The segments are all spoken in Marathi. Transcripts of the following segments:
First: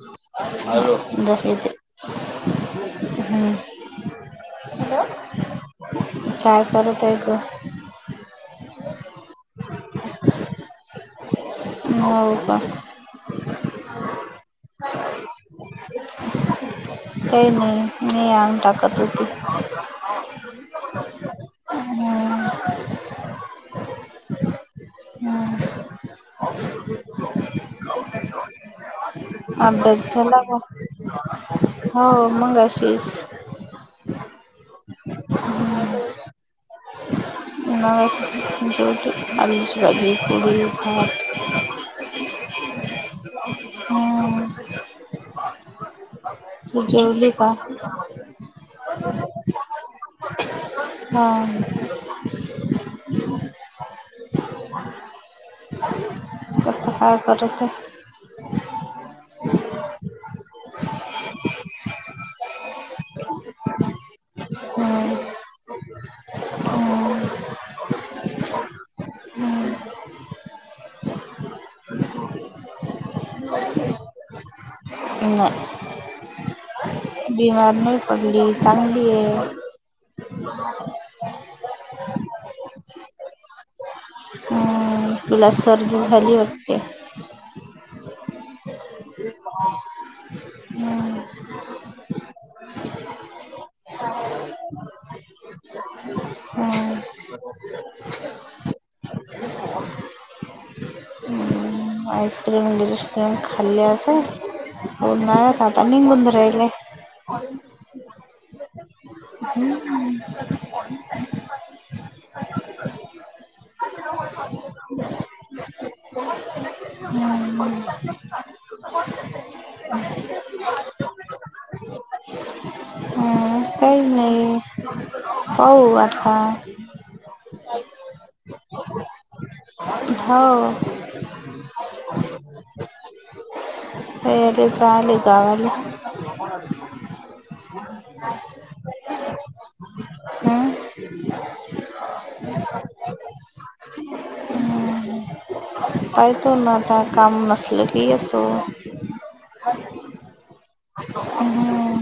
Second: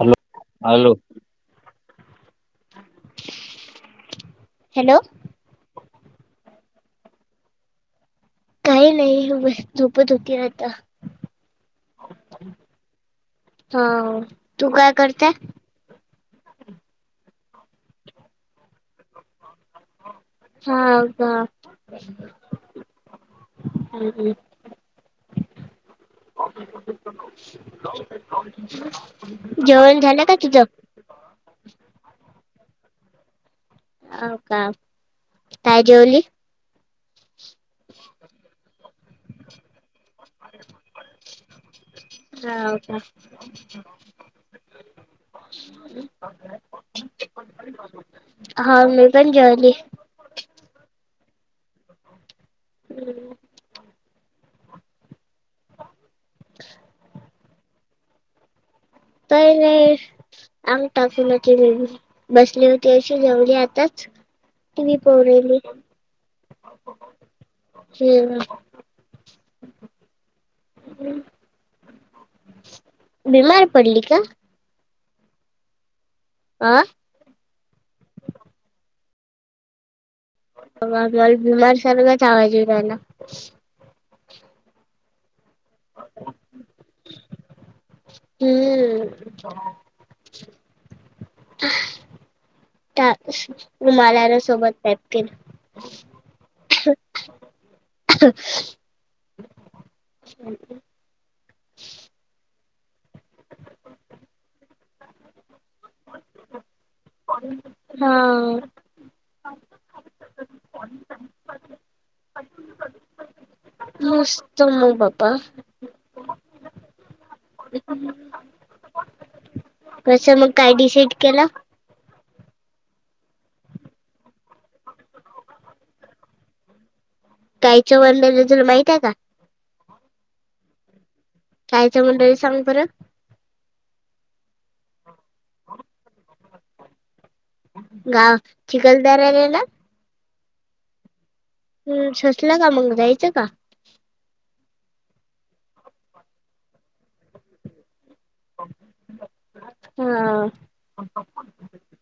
हॅलो हॅलो, झोपली ती. हम्म. हॅलो काय करतोय ग? काही नाही [unintelligible] झोपत होती आता. हो का? हो. तू काय करत्या? काय नाही मी आणून टाकत हुती. हा का हम्म, हं हं. हम्म. जेवण अभ्यास झालं का झाला तुझं? हो मगाशीस. हो का, काय जेवली? [unintelligible] हम्म. [unintelligible] तु जेवली का? हा, मी पण जेवली. हां. [inaudible] आता काय करते? [unintelligible] अंग टाकुन [unintelligible] बसली होती अशी जेवली आताच. हम्म, हम्म, [unintelligible] हम्म. बिमार पडली का? नाय. आं. बीमार नाही पडली चांगली आहे. [unintelligible] हम्म. तुला सर्दी झाली वाटते. हम्म. हम्म, त्या [unintelligible] सोबत पॅक केलं. हम्म. [unintelligible] [unintelligible] आयस्क्रीम बिरीस्क्रीम खाल्ले असा हो नाय आता आता निघून राहिलाय. हा. हम्म. [unintelligible] हम्म, कसं मग काय डिसाईड केलं? [inaudible] हम्म काय नाही. पाहू आता काहीच्या [unintelligible] तुला माहिती का? हाव. [unintelligible] येले चाले गवाला. गाव चिखलदारले गेलं. अं? हम्म. सुचल का मग, जायचं का? काय तो ना आता काम नसलं की येतो. हा. हम्म,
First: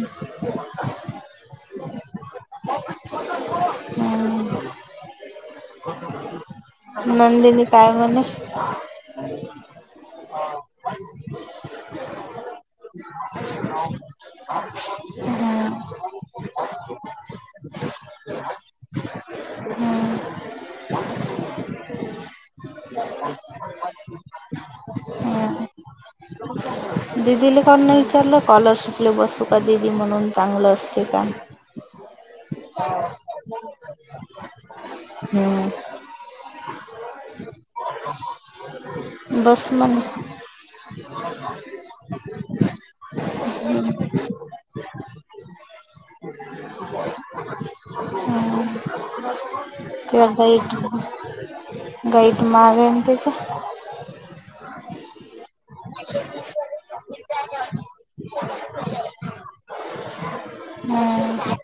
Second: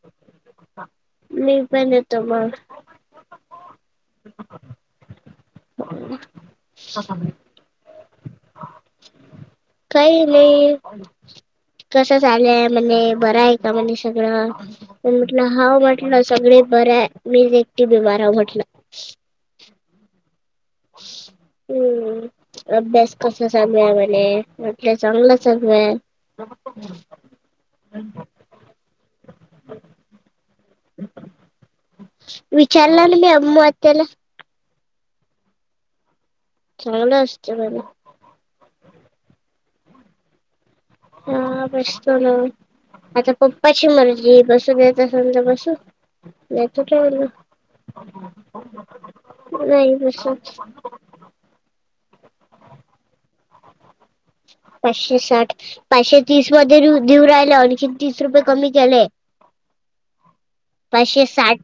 मी पण येतोय मग. हम्म. नंदिनी काय म्हणे? [unintelligible] पण म्हटलं हम्म, हाव म्हटलं सगळे बरं आहे, मीच एकटी बीमार हाव म्हटलं. हम्म. [unintelligible] [unintelligible] दिदीला कोण नाही विचारलं कॉलरशिपले बसू का दिदी म्हणून चांगलं असते का? विचारला न मी आमु आत्याला. हम्म. [unintelligible] [inaudible] बस म्हणे. हा बसतो ना. आता पप्पाची मर्जी, बसू देत असेल तर बसू. नाही तर ठेवलं [inaudible] नाही. तिला बसत गाईड गाईड मग आहे ना तिचा. पाचशे साठ पाचशे तीस मध्ये देऊ राहिला, आणखी तीस रुपये कमी केलेय. [inaudible] हम्म.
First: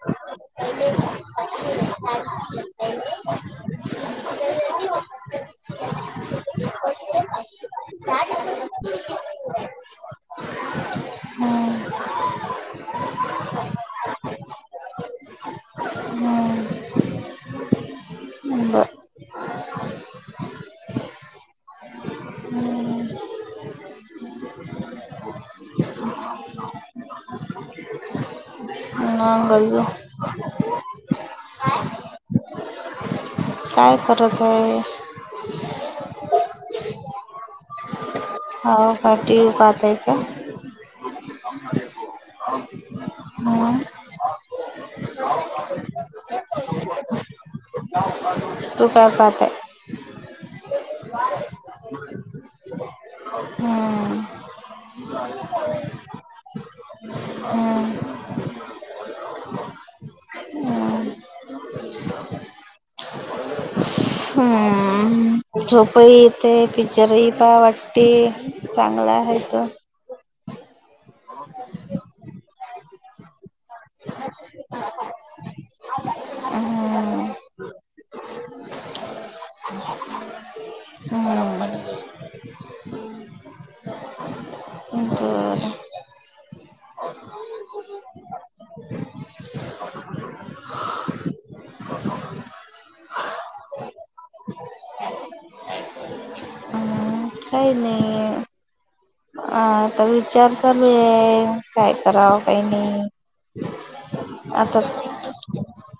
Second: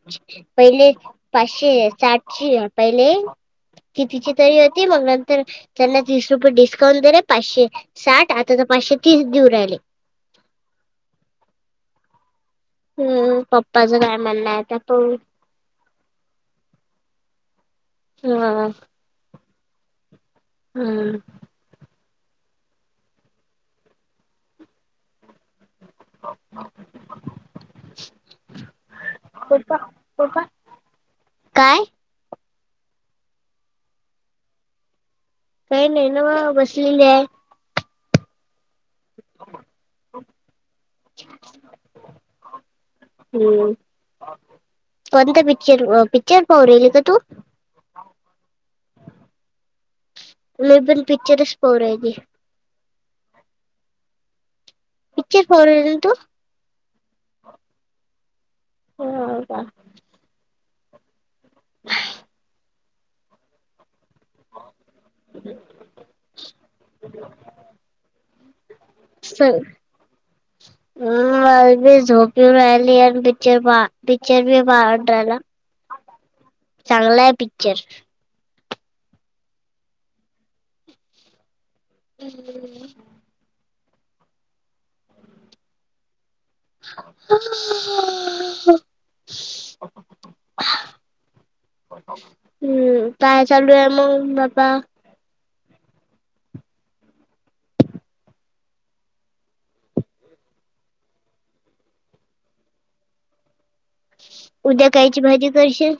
पहिले पाचशे साठशे पहिले [unintelligible] पाचशे साठ आता तर पाचशे तीस दिऊ राहिले. हम्म हम्म. पप्पाचं काय म्हणलंय आत पाहु. हम्म बर [unintelligible] हा. मंगल पपा. काय? काय करत आहेस? काही नाही नव्हं बसलेली आहे. हो का टी व्ही पाहतायत का. [inaudible] हम्म? कोणता पिक्चर पिक्चर पाहु राहील का तू? तु काय पाहत आहे. मी पण पिक्चरच पावू रायहली. हम्म. पिक्चर पाऊ राहिले ना तू. हम्म हम्म ह [unintelligible] हमं. हमं. झोप ही येते पिच्चरही पाह वाटते चांगलं आहे त हा. मला बी झोप येऊ राहिली आणि पिक्चर बा पिक्चर पावू वाटा राहिला. चांगला हम्म आहे पिक्चर. [unintelligible] हा. [unintelligible] हा [unintelligible] हंं हं हंं हं हम्म काय चालो आहे मग बपा. काय नाही. आता विचार चालू आहे काय करावं काही नाही. आता उद्या कायची भाजी करशील.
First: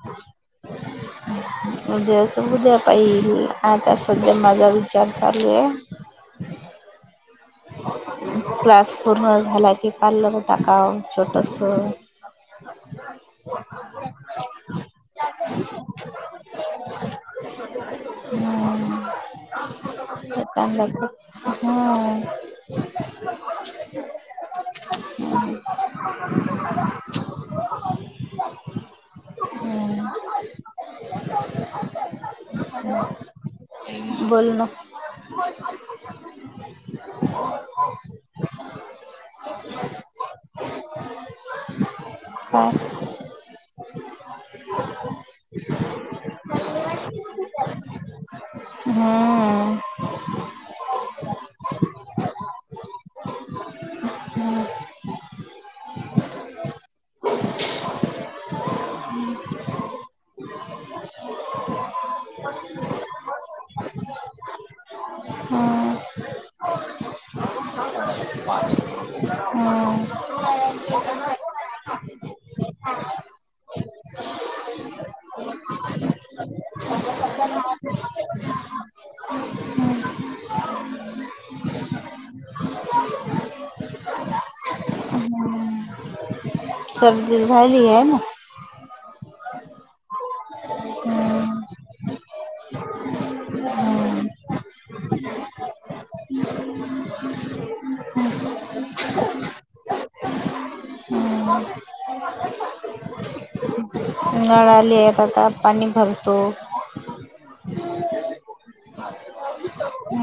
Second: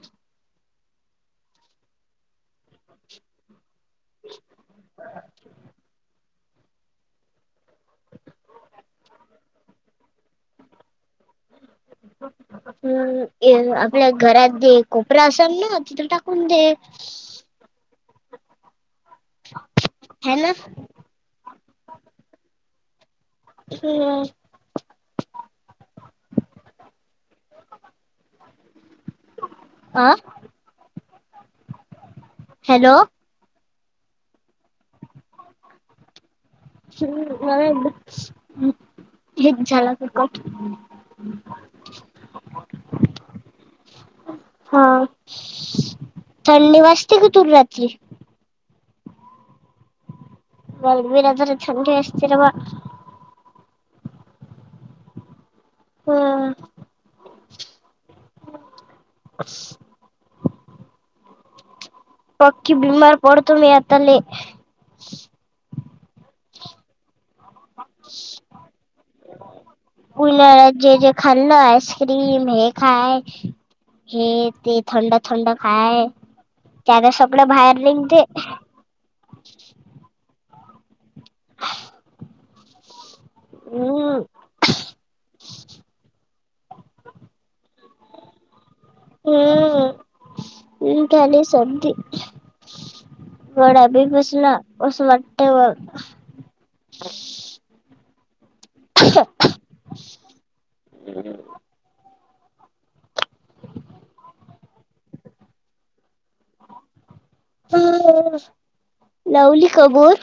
उद्याच उद्या पाहिल आता सध्या माझा विचार चालू आहे. क्लास पूर्ण झाला की पार्लर टाका छोटसं. ह [unintelligible] हम् आपल्या घरात जे कोपरा असाल ना तिथं टाकून दे. हम्म. है इथं ना आणला कप हा. हम्म, [unintelligible] आ हमं हॅलो. बोल ना. [unintelligible] ह एक झाला फुकट बाम. हा थंडी वाजते की तूल रातची? हम्मम. गलबनात्र छग असस्तिरवा. [unintelligible] हा. बस्स. पक्की बीमार पडतो मी आता ले [inaudible] ह. [unintelligible] उन्हाळ्यात जे जे खाल्लं आईस्क्रीम हे खाय हे ते थंड थंड खाय त्याला सगळं बाहेर निगते. हम्. [unintelligible] सर्दी झालीये ना. हम. हम्म [unintelligible] गडभी हम्म पसन कसं वाटे व. [inaudible] हम्. हम्म [unintelligible] नळा आलेत आता पाणी भरतो. हम्म ह लावली का बोर?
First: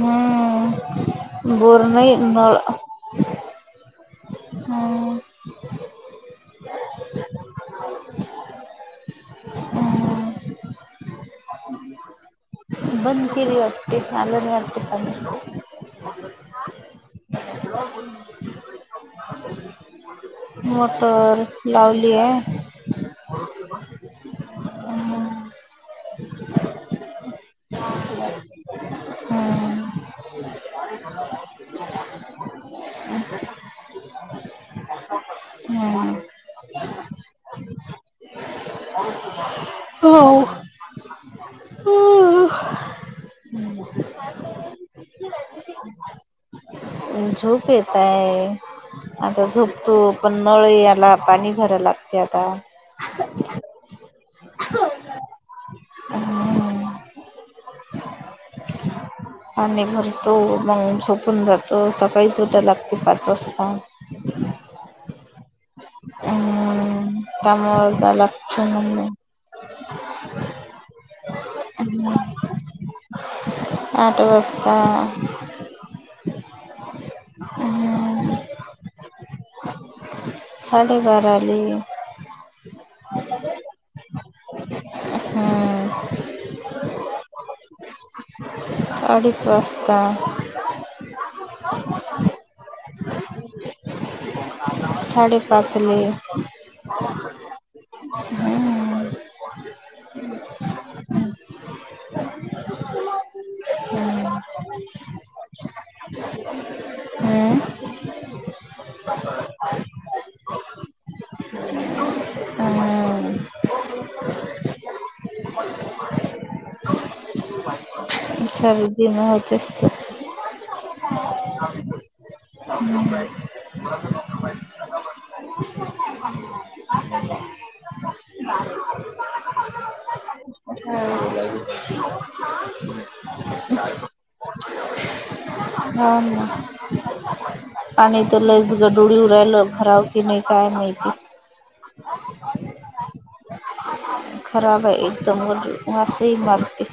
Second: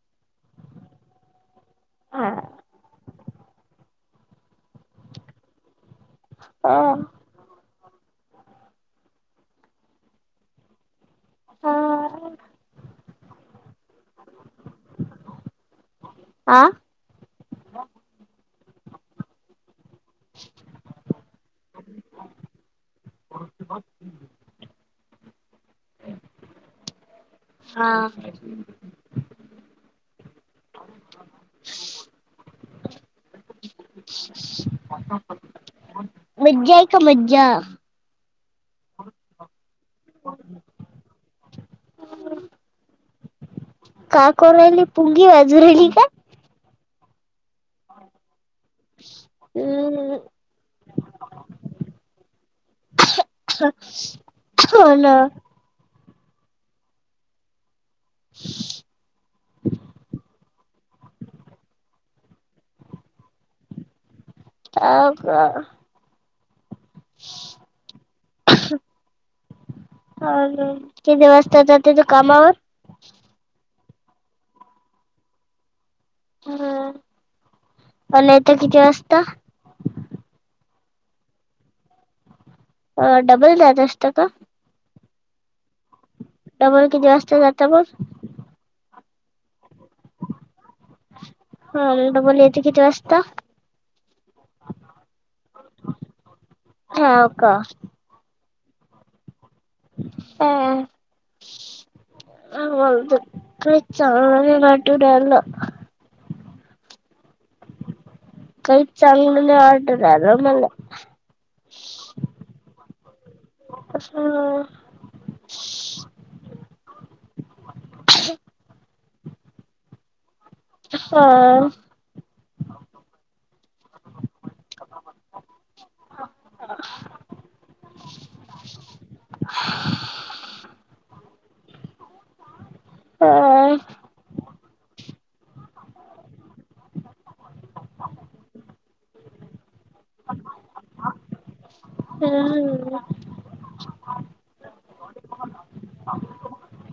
हम्म बोर नाही हा नळ. हम हा. हम्म पन किरी वाटे नलने अटे पणो. [unintelligible] आ? मटर लावलीये. [unintelligible] हां. मज्जा आहे का मज्जा? हो ह [unintelligible] काम करून राहिली पुंगी वाजून राहिली का? झोप येतय. आता झोपतो हम्म. पण नळ याला पाणी भरय लागते आता. [unintelligible] हो ना. हम्म. [inaudible] पाणी भरतो, मग झोपून जातो स सकाळीच उटाव लागते पाच वाजता. हा का? हम्म. कामावर झाला [unintelligible] आणि किती वाजता जाते तू कामावर? आठ वाजता. अन हम्म. येता किती वाजता? साडेबारा ली अ डबल द्याच असत का? ह [unintelligible] हम्म. त्यामर कितीे वाजत जाता मग? अडीच वाजता. हां डबल येते किती वाजता? साडे पाचले, हाव का हम्म. [unintelligible] वाटू हम्म राहिलं [unintelligible] हम्म [unintelligible] मला. अ. [unintelligible] [unintelligible] शर्दी ह तेच तेच. हा. [unintelligible] [unintelligible] [unintelligible] [unintelligible] काय? ना [unintelligible] पाणी तर लयच गडुळ येऊ राहिलं भराव की नाही काय माहिती हम् [unintelligible] खराब है एकदम व तै वास हि मारते.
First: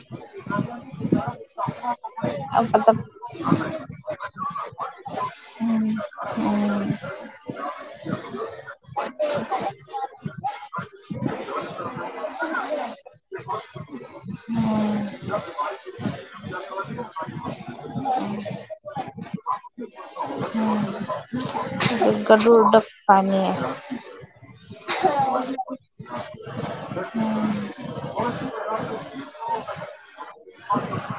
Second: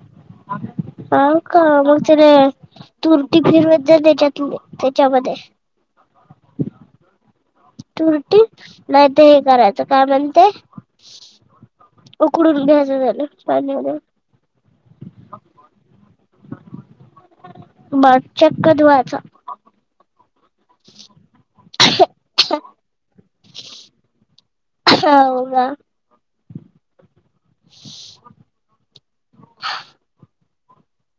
हा का मग ते आता तुरटी फिरवत जा त्याच्यात त्याच्यामध्ये. हम हम [unintelligible] तुरटी नाहीतर हे करायचं काय म्हणते उकडून घ्याचच त्याले पाण्याले हम्म बर चक्क धुवायचा [unintelligible] एक गडुडक पाणी आहे हो का? [inaudible]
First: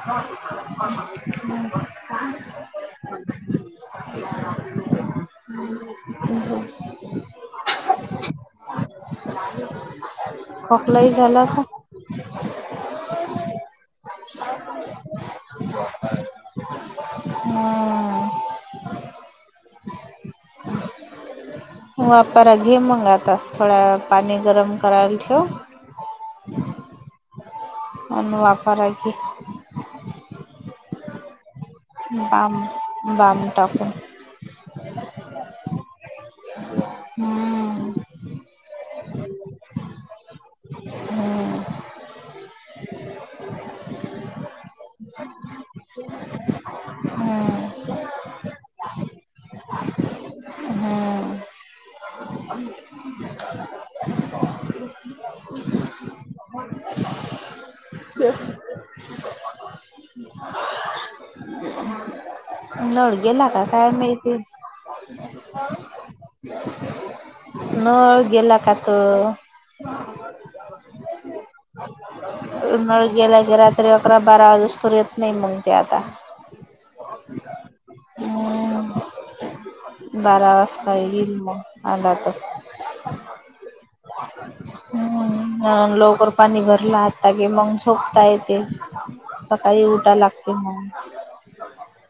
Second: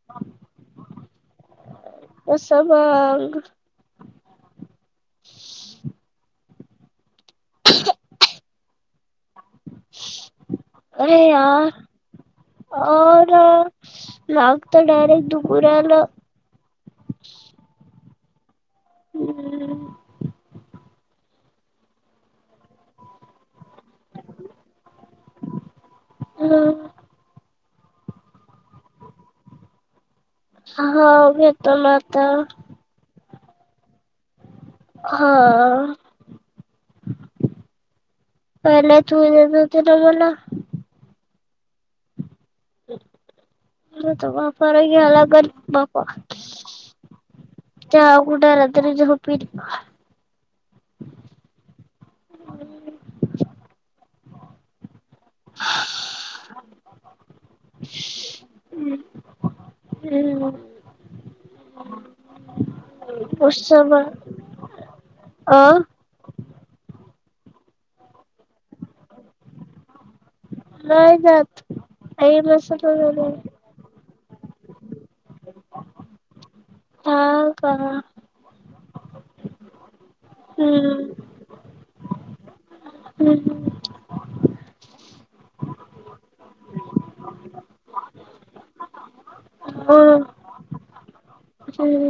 तसं मग [unintelligible] [unintelligible] [unintelligible] खोकलाही अरे या झाला का [unintelligible] हो ना मान डायरेक्ट दुखू राहिलं. हम्म हम्म. वाफर्य मग घे मग आता थोडा वेळ पाणी गरम करायला ठेव. हम [unintelligible] आणि वाफारायची हा घे बाम बाम टाकून हा. हम्म पहिलाच देत होते ना तू मला. हम्म आता वापर्या घ्याय लागल बापा हम्म चहा कुड रात्री झोप येईल. हम्म [unintelligible] हम्म [unintelligible] नळ गेला का काय माहिती. आं? नळ गेला का तो? [unintelligible] नाही जात कायम [unintelligible] तरी अकरा बारा बाजूस तवर नाही मग ती आता. हा का? हम्म बारा वाजता हम्म येईल मग आला तर हम्म ह लवकर पाणी भरला आता की मग झोपता येते. सकाळी उठाय लागते मग. हम्म [unintelligible]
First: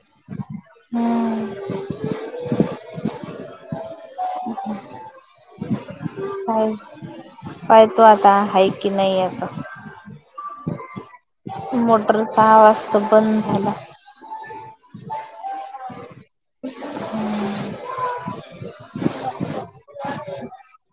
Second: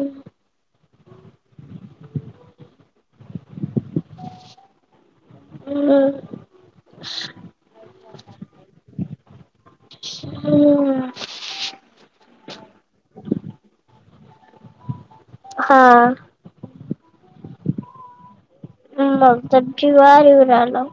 हम्म. हम. काय काय तो आता आहे की नाही आता. हम्म. मोटरचा आवाज तर बंद झाला. हा. मग तर. [unintelligible]